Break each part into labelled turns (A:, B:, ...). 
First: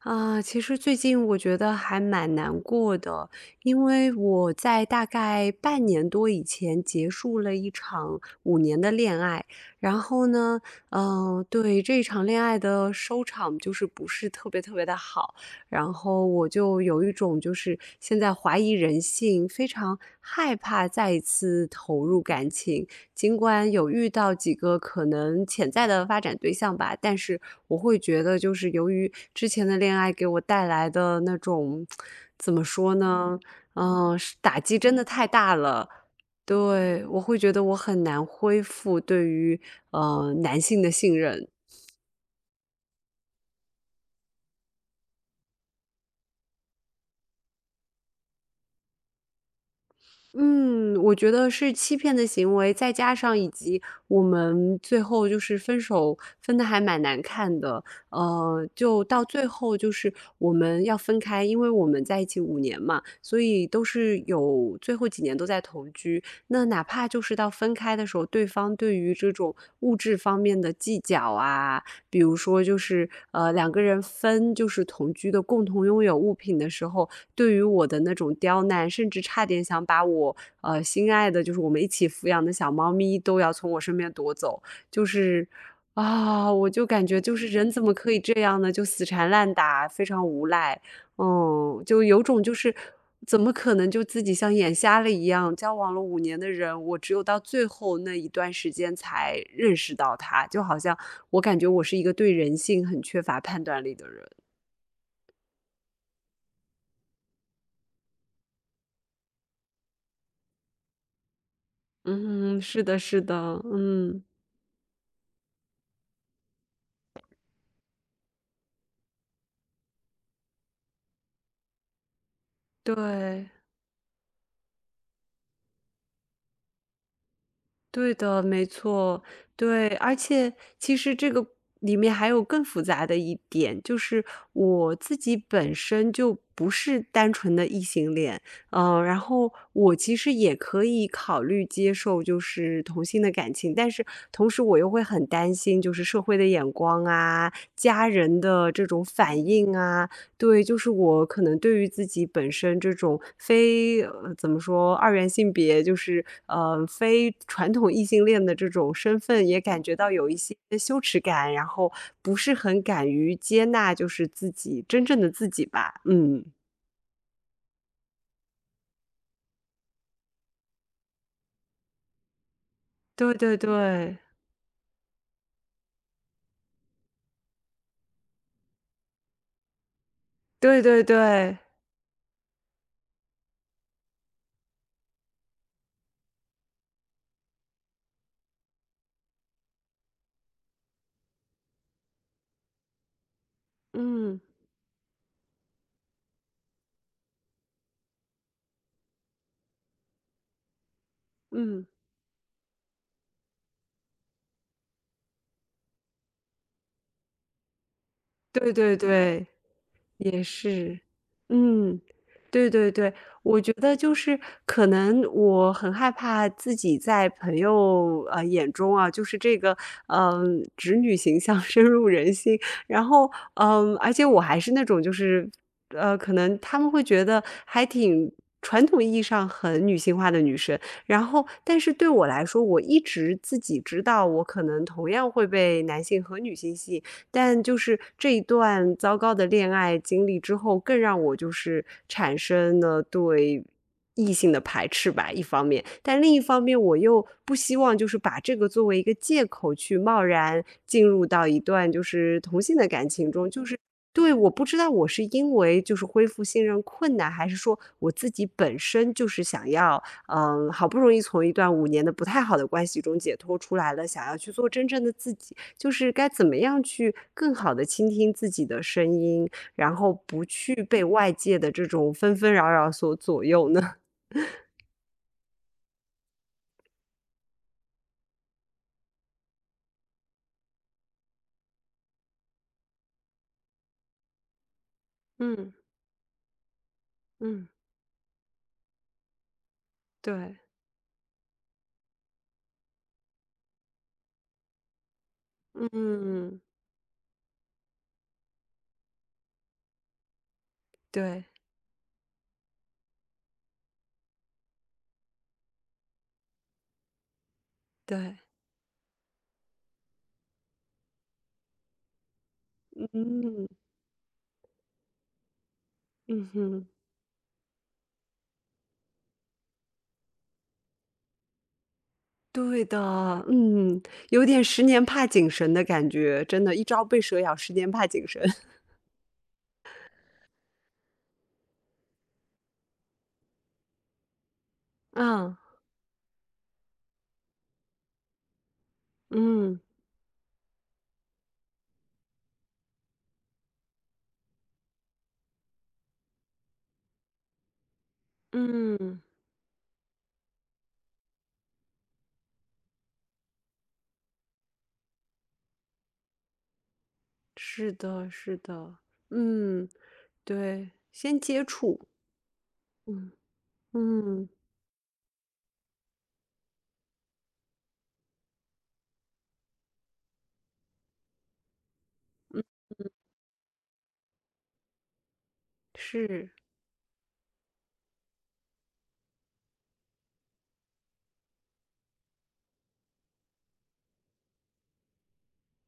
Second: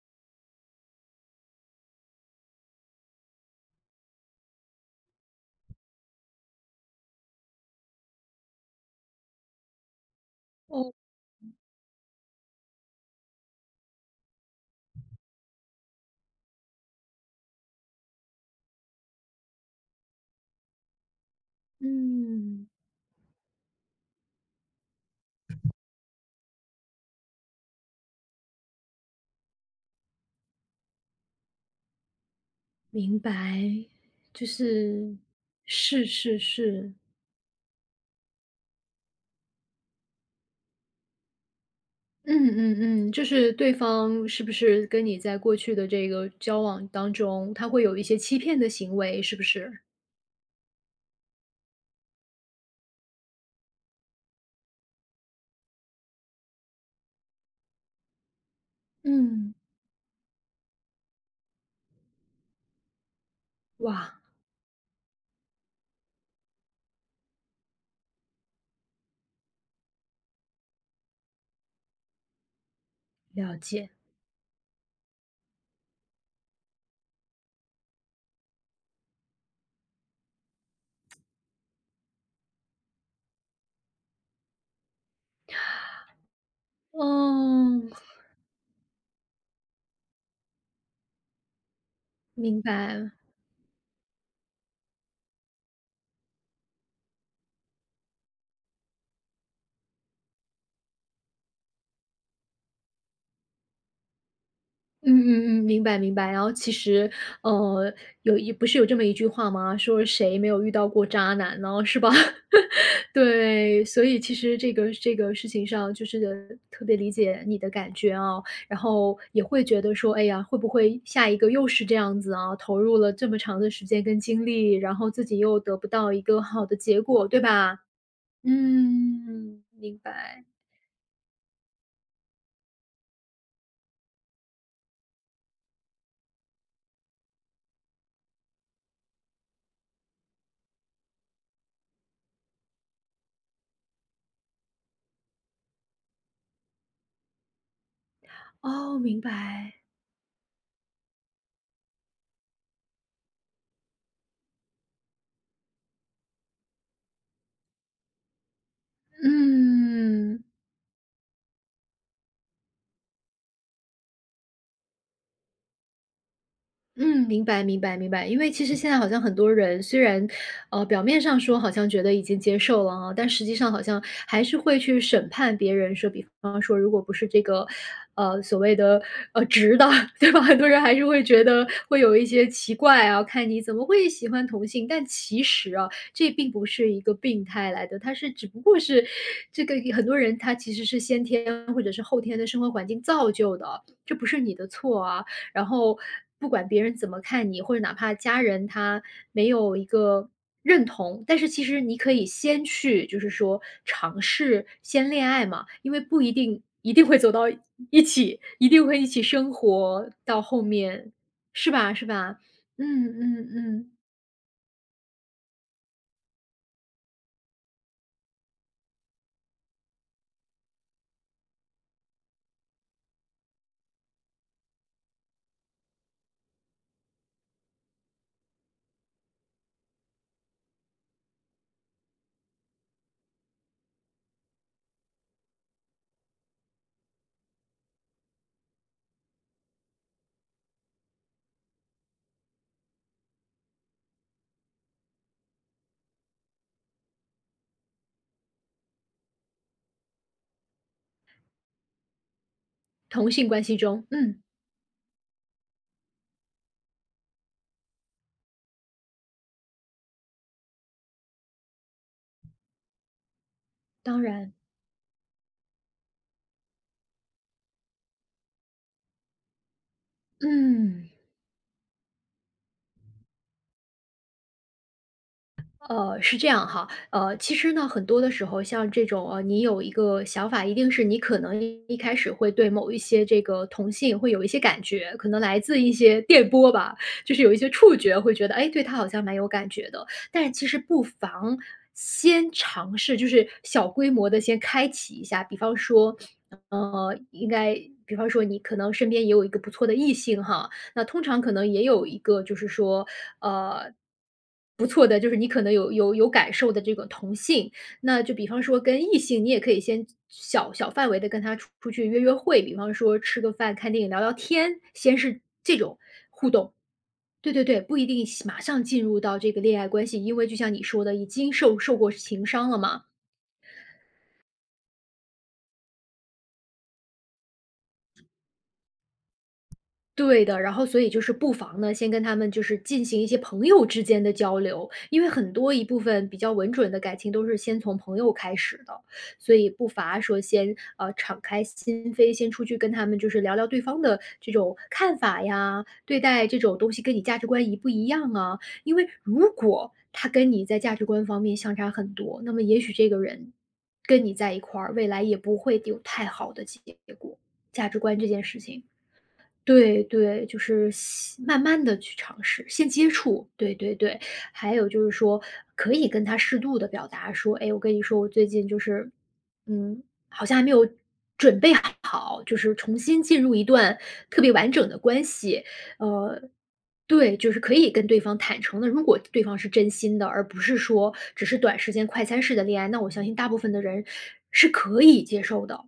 A: 啊，其实最近我觉得还蛮难过的，因为我在大概半年多以前结束了一场五年的恋爱，然后呢，
B: 哦，
A: 对这一场恋爱的收场就是不是特别特别的好，然后我就有一种就是现在怀疑人性，非常害怕再一次投入感
B: 嗯，
A: 情，尽管有遇到几个可能潜在的发展对象吧，但是我会觉得，就是由于之前的恋爱给我带来的那种，怎么说
B: 明
A: 呢？
B: 白，
A: 是
B: 就
A: 打击真的
B: 是，
A: 太大了。
B: 是是是，
A: 对，我会觉得我很难恢复对于男性的信任。
B: 嗯嗯嗯，就是对方是不是跟你在过去的这个交往当中，他会有一些欺骗的行为，是不是？
A: 嗯，我觉得是欺骗的行为，再加上以及我们最后就是分手分的还蛮难看的，就到最
B: 嗯，
A: 后就是我们要分开，因为我们在一起五年嘛，所以都
B: 哇，
A: 是有最后几年都在同居。那哪怕就是到分开的时候，对方对于这种物质方面的计较啊，比如说就是
B: 了
A: 两个
B: 解，
A: 人分就是同居的共同拥有物品的时候，对于我的那种刁难，甚至差点想把我心爱的，就是我们一起抚养的小猫咪都要从我身边夺走，就是啊，我就
B: 哦，
A: 感觉就是人怎么可以这样呢？就死缠烂打，非常无赖，嗯，就有种就
B: 明
A: 是
B: 白。
A: 怎么可能就自己像眼瞎了一样，交往了五年的人，我只有到最后那一段时间才认识到他，就好像我感觉我是一个对人性很缺乏判断力的人。
B: 嗯嗯嗯，明白明白。然后其实，呃，不是有这么一句话吗？说谁没有遇到过渣男呢，是吧？
A: 嗯，是的，是的，
B: 对，所以
A: 嗯。
B: 其实这个事情上，就是特别理解你的感觉啊，然后也会觉得说，哎呀，会不会下一个又是这样子啊？投入了这么
A: 对，
B: 长的时间跟精力，然后自己又得不到一个好的结果，对吧？
A: 对的，没错，
B: 嗯，
A: 对，
B: 明
A: 而
B: 白。
A: 且其实这个里面还有更复杂的一点，就是我自己本身就不是单纯的异性恋，然后我其实也可以考虑接受就是同性的感情，但是同时我又会很担心就是社会的眼光啊、家人的这
B: 哦，
A: 种
B: 明
A: 反
B: 白。
A: 应啊，对，就是我可能对于自己本身这种非怎么说，二元性别，就是非传统异性恋的这种身份，也感觉到有一
B: 嗯。
A: 些羞耻感，然后不是很敢于接纳，就是自己真正的自己吧。嗯，
B: 嗯，明白明白明白。因为其实现在好像很多人虽然，表面上说好像觉得已经接受了啊，但
A: 对
B: 实际
A: 对
B: 上好像
A: 对，
B: 还是会去审判别人，说比方说如果不是这个，所谓的，直的，对吧？很多人
A: 对
B: 还
A: 对
B: 是会觉
A: 对，
B: 得会有一些奇怪啊，看你怎么会喜欢同性？但其实啊，这并不是一个病态来的，它是只不过是这个很多人他其实是先天或者是后天的生活环境造就的，这不
A: 嗯
B: 是你的错啊。然后不管别人怎么看你，或者哪怕家人他没有一个认同，但是其实
A: 嗯，
B: 你可以先去，就是说尝试先恋爱嘛，因为不一定一定会走到一起，一
A: 对
B: 定
A: 对
B: 会一起
A: 对。
B: 生活
A: 也
B: 到后
A: 是，
B: 面，是吧？
A: 嗯，
B: 是吧？
A: 对对
B: 嗯
A: 对，
B: 嗯
A: 我觉
B: 嗯，
A: 得就是可能我很害怕自己在朋友眼中啊，就是这个直女形象 深入人心，然后而且我还是那种就是可能他们会觉得还挺。传统意义上很女性化的女生，然后，但是对我来说，我一直自己知道，我可能同样会被男性和女性吸引，但就是这一段糟糕的恋爱经历之后，更让我就是产生了对异性的排斥吧，一方面，但另一方面，我又不希望就是把这个作为一个借口去贸然进入到一段就是同性的感
B: 同
A: 情
B: 性
A: 中，就
B: 关系
A: 是
B: 中，
A: 对，
B: 嗯，
A: 我不知道我是因为就是恢复信任困难，还是说我自己本身就是想要，嗯，好不容易从一段五年的不太好的关系中解脱出来了，
B: 当
A: 想要去
B: 然，
A: 做真正的自己，就是该怎么样去更好的倾听自己的声音，然后不去被
B: 嗯。
A: 外界的这种纷纷扰扰所左右呢？
B: 是这样哈，其实呢，很多的时候，像这种你有一个想法，一定是你可能一开始会对某一些这个同性会有一些感觉，可能来
A: 嗯
B: 自一些电波吧，就是有一
A: 嗯，
B: 些触觉，会觉得，哎，对他好像蛮有感觉的。但是
A: 对，
B: 其实不妨先尝试，就是小规模的先开启一下，比方说，
A: 嗯，
B: 呃，应该，比方说你可能身边也有一个不错的异性哈，那通常
A: 对
B: 可能也有一个就是说，呃，不错的，就是你可能有感受的这个同性，那就
A: 对。
B: 比方说跟异性，你也可以先小小范围的跟他出去约会，比方说吃个
A: 嗯，
B: 饭、看电影、聊聊天，先是这种
A: 嗯
B: 互动。
A: 哼，
B: 对对对，不一定马上进入到这个恋爱关系，因为就像你说的，已经受过情伤了
A: 对
B: 嘛。
A: 的，嗯，有点"十年怕井绳"的感觉，真的，一朝被蛇咬，十年怕井绳。
B: 对的，然后所以就是不妨呢，先跟他们就是进行一些朋友之间的交流，因为很
A: 嗯
B: 多一部分比较稳准的感情都是先从朋友开始的，所以
A: 嗯
B: 不乏说先敞开心扉，先出去跟他们就是聊聊对方的这种看法呀，对待这种东西跟你价值观一不一样啊？因为
A: 嗯，
B: 如果他跟你在价值观方面相差很多，那么也许这个人跟你在一块儿，未来也不会有太好的结果。价
A: 是
B: 值观这
A: 的
B: 件
A: 是
B: 事情。
A: 的，嗯，
B: 对对，就是
A: 对，先
B: 先慢
A: 接
B: 慢的
A: 触，
B: 去尝试，先接
A: 嗯
B: 触，对对对。
A: 嗯
B: 还有就是说，可以跟他适度的表达说："哎，我跟你说，我最近就是，嗯，好像还没有准备好，就
A: 嗯，
B: 是重新进入一段特别完整的关系。"呃，
A: 是。
B: 对，就是可以跟对方坦诚的，如果对方是真心的，而不是说只是短时间快餐式的恋爱，那我相信大部分的人是可以接受的，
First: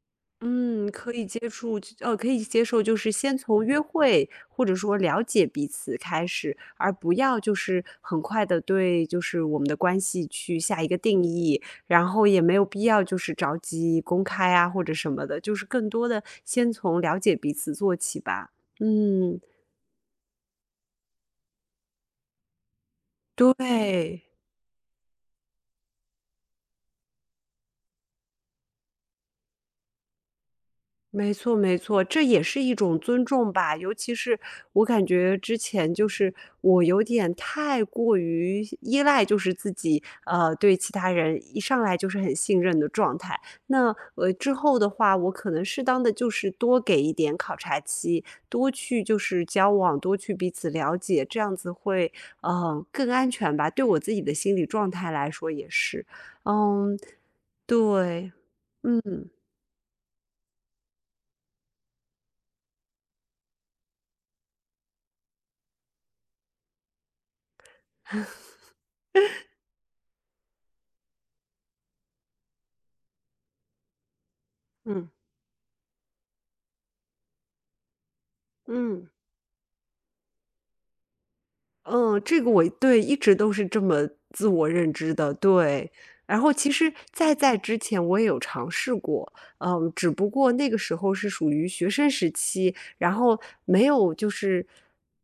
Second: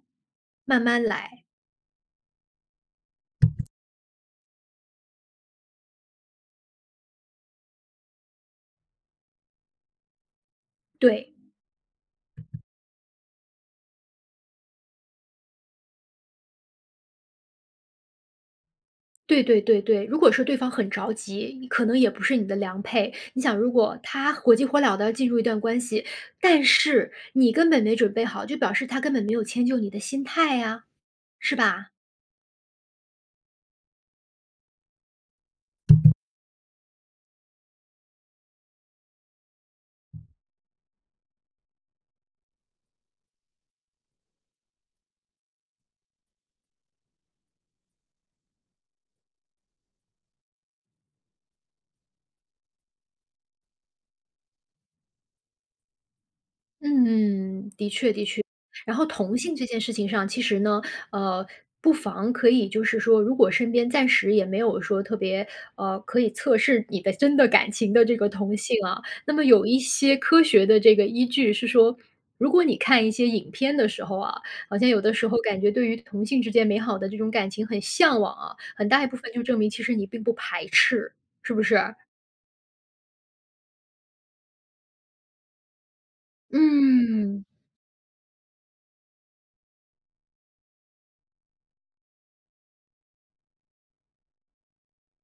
B: 慢
A: 嗯，
B: 慢来，
A: 可以接受，就是先从约会或者说了解彼此开始，而不要就是很快的对就是我们的关系去下一个定
B: 对。
A: 义，然后也没有必要就是着急公开啊或者什么的，就是更多的先从了解彼此做起吧。嗯，
B: 对对对对，如果是对方很着急，可能也不是你的良配。你想，如果
A: 对。
B: 他火急火燎的进入一段关系，但是你根本没准备好，就表示他根本没有迁就你的心态呀，
A: 没
B: 是
A: 错，没
B: 吧？
A: 错，这也是一种尊重吧。尤其是我感觉之前就是我有点太过于依赖，就是自己对其他人一上来就是很信任的状态。那之后的话，我可能适当的就是多给一点考察期，多去就是交往，多去彼此了解，这样子会更安全吧。对我自己的心理状态来说也是，嗯，
B: 嗯，的确的
A: 对，
B: 确。然
A: 嗯
B: 后
A: 嗯。
B: 同性这件事情上，其实呢，呃，不妨可以就是说，如果身边暂时也没有说特别，可以测试你的真的感情的这个同性啊，那么有一些科学的这个依据是说，如果你看一些影片的时候啊，好像有
A: 嗯
B: 的时候感觉对于同性之间美好的这种感情很向往啊，很大一
A: 嗯。
B: 部分就证明其实你并不排斥，是不是？
A: 嗯，这个我对，一直都是这么自我认知的，对。然后其实在
B: 嗯，
A: 在之前我也有尝试过，嗯，只不过那个时候是属于学生时期，然后没有就是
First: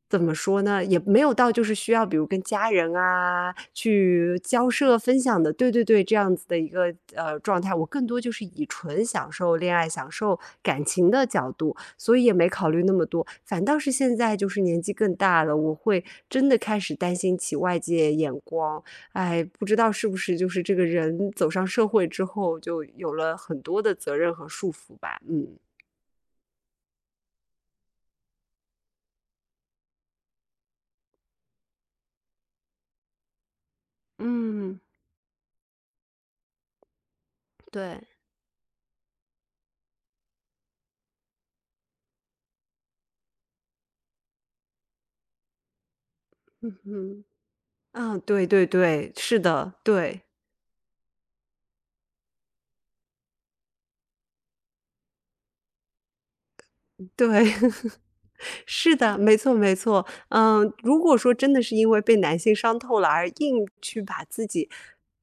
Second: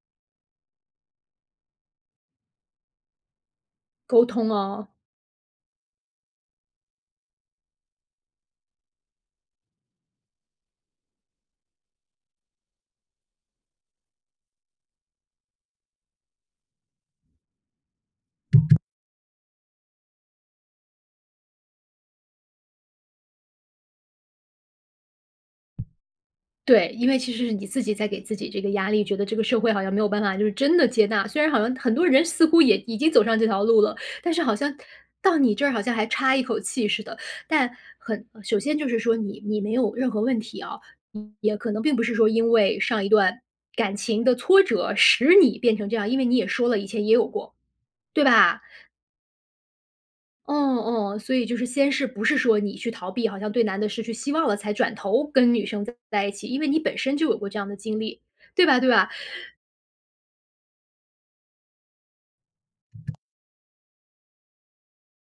A: 怎么说呢，也没有到就是需要比如跟家人啊
B: 沟
A: 去
B: 通
A: 交
B: 哦。
A: 涉分享的，对对对，这样子的一个状态，我更多就是以纯享受恋爱、享受感情的角度。所以也没考虑那么多。反倒是现在就是年纪更大了，我会真的开始担心起外界眼光。哎，不知道是不是就是这个人走上社会之后，就有了很多的责任和束缚吧。嗯
B: 对，因为其实是你自己在给自己这个压力，觉得这个社会好像没有办法就是真的接纳。虽然好像很多人似乎也已经走上这条路了，但是好像
A: 嗯，
B: 到你这儿好像还差一口气似的。但
A: 对，
B: 很首先就是说你没有任何问题啊，也可能并不是说因为上一段感情的挫折使你变成这样，因为你也说
A: 嗯
B: 了以前也
A: 嗯，
B: 有过，
A: 嗯，
B: 对
A: 对
B: 吧？
A: 对对，是的，对。
B: 嗯嗯，所以就是先是不是说你去逃避，好像对男的失去希望了，才转头跟女生在一起，因为你本身
A: 对，
B: 就有过这样的经历，对吧？对
A: 是
B: 吧？
A: 的，没错没错。嗯，如果说真的是因为被男性伤透了而硬去把自己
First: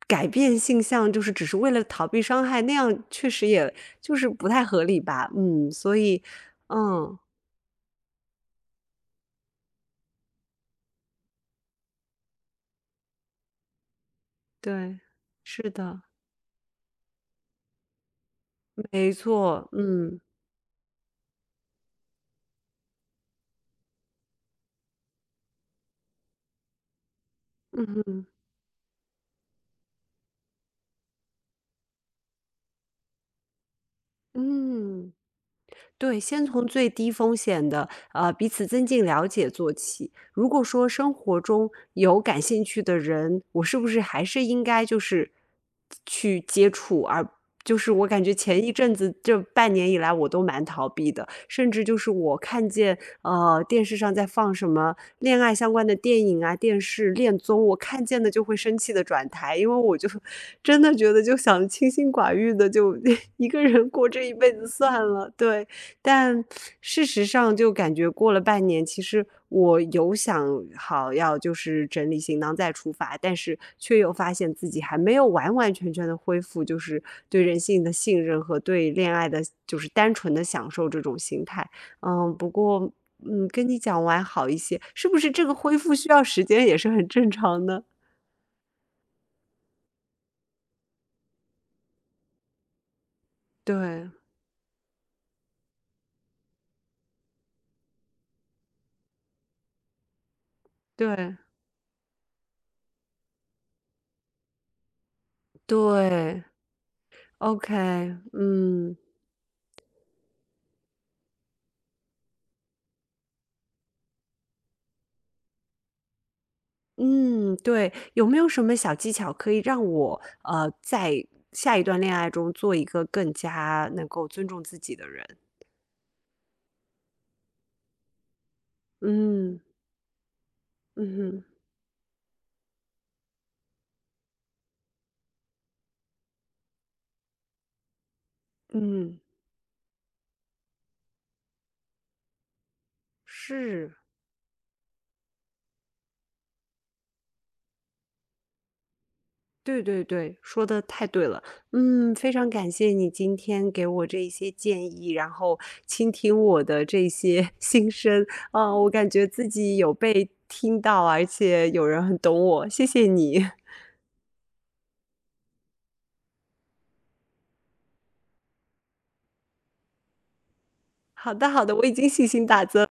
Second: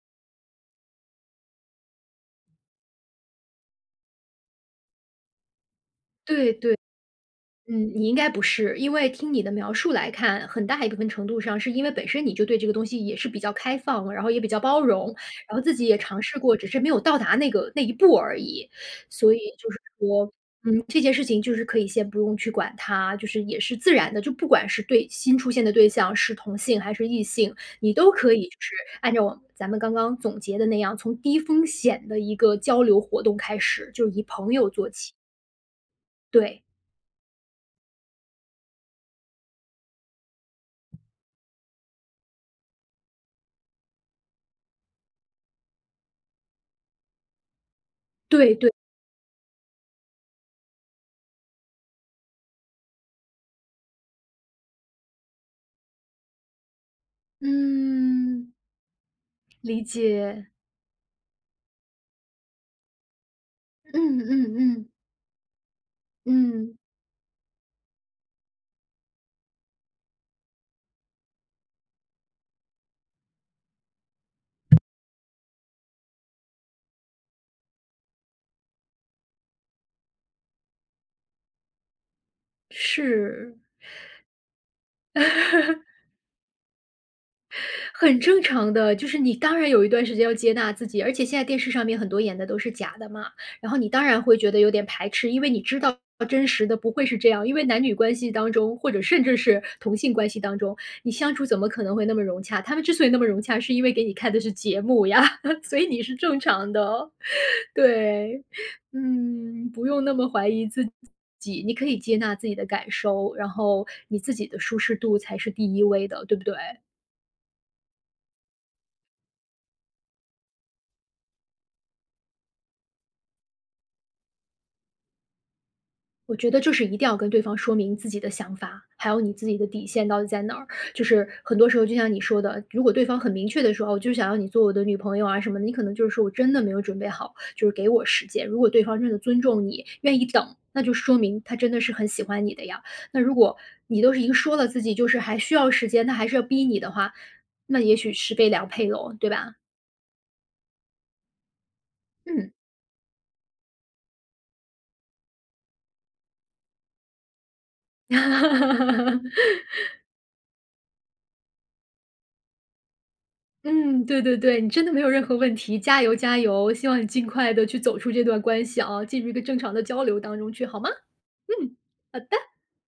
A: 改变性向，就是只是为了逃避伤害，那样确实也就是不太合理吧。嗯，所以，
B: 对对，
A: 嗯，
B: 嗯，你应该不是，因为听你的描述来看，很大一部分程度上是因为本身你就对这个东西也是比较开放，然后也比较包
A: 对，
B: 容，然后
A: 是
B: 自己也
A: 的，
B: 尝试过，只是没有到达那一步而已。
A: 没
B: 所以
A: 错，
B: 就是
A: 嗯，
B: 说，这件事情就是可以先不用去管它，就是也是自然的，就不管是对新出现的对象是同性还是异性，你
A: 嗯
B: 都
A: 嗯
B: 可以就是按照咱们刚刚总结的那样，从低风险的一个交流活动开始，就是以朋友做
A: 嗯。
B: 起。
A: 对，先
B: 对，
A: 从最低风险的，彼此增进了解做起。如果说生活中有感兴趣的人，我是不是还是应该就是去接触，而就是我感觉
B: 对
A: 前一
B: 对，
A: 阵子这半年以来我都蛮逃避的，甚至就是我看见电视上在放什么恋爱相关的电影啊、电视恋综，我看见的就
B: 嗯，
A: 会生气的转台，因为
B: 理
A: 我就
B: 解，
A: 真的觉得就想清心寡欲的就 一个人过
B: 嗯
A: 这一辈
B: 嗯
A: 子
B: 嗯
A: 算了，对。但
B: 嗯，
A: 事实上就感觉过了半年，其实我有想好要就是整理行囊再出发，但是却又发现自己还没有完完全全的恢复，就是对人性的信任和对恋爱的就是单纯的享受这种心态。嗯，不过
B: 是。
A: 跟你讲完好一些，是不是这个恢复需要时间也是很正常的？
B: 很正常的，就是你当然有一段时间要接纳自己，而且现在电视上面很多演的都是假的嘛，然后你当
A: 对
B: 然会觉得有点排斥，因为你知道真实的不会是这样，因为男女关系当中，或者甚至是同性关系当中，你相
A: 对
B: 处怎么可能会那么融洽？他们之所以那么融洽，是因为给你看的是节目呀，所以你是正
A: 对
B: 常的哦。
A: ，OK，
B: 对，
A: 嗯。
B: 嗯，不用那么怀疑自己，你可以接纳自己的感受，然后你自己的舒适度才是第一位的，对不对？
A: 嗯，对，有没有什么小技巧可以让我，在下一段恋爱中做一个更加能够尊重自己的人？
B: 我觉得就是一定要跟对方说明自己的想法，还有你自己
A: 嗯，
B: 的底线到底在哪儿。就
A: 嗯
B: 是
A: 哼
B: 很多时候，就像你说的，如果对方很明确的说："哦，我就是想要你做我的女朋友啊什么的。"你可能就是说："我真的没有准备好，就是给我时间。"如果对方真的
A: 嗯，
B: 尊重你，愿意等，那就说明他真的是很喜欢你的呀。那如果
A: 是，
B: 你都是一个说了自己就是还需要时间，他还是要逼你的话，那也许是被良配喽，对吧？
A: 对对对，说的太对了。嗯，非常
B: 嗯。
A: 感谢你今天给我这一些建议，然后倾听我的这些 心声。啊，我感觉自 己有被听到，而且有人很懂我，谢谢你。
B: 嗯，对对对，你真的没有任何问题，加油加油！希望你尽快的去走出这段关系啊，进入一个正常的交流当中去，好吗？
A: 好的，好的，
B: 嗯，
A: 我已经
B: 好
A: 信
B: 的。
A: 心大增。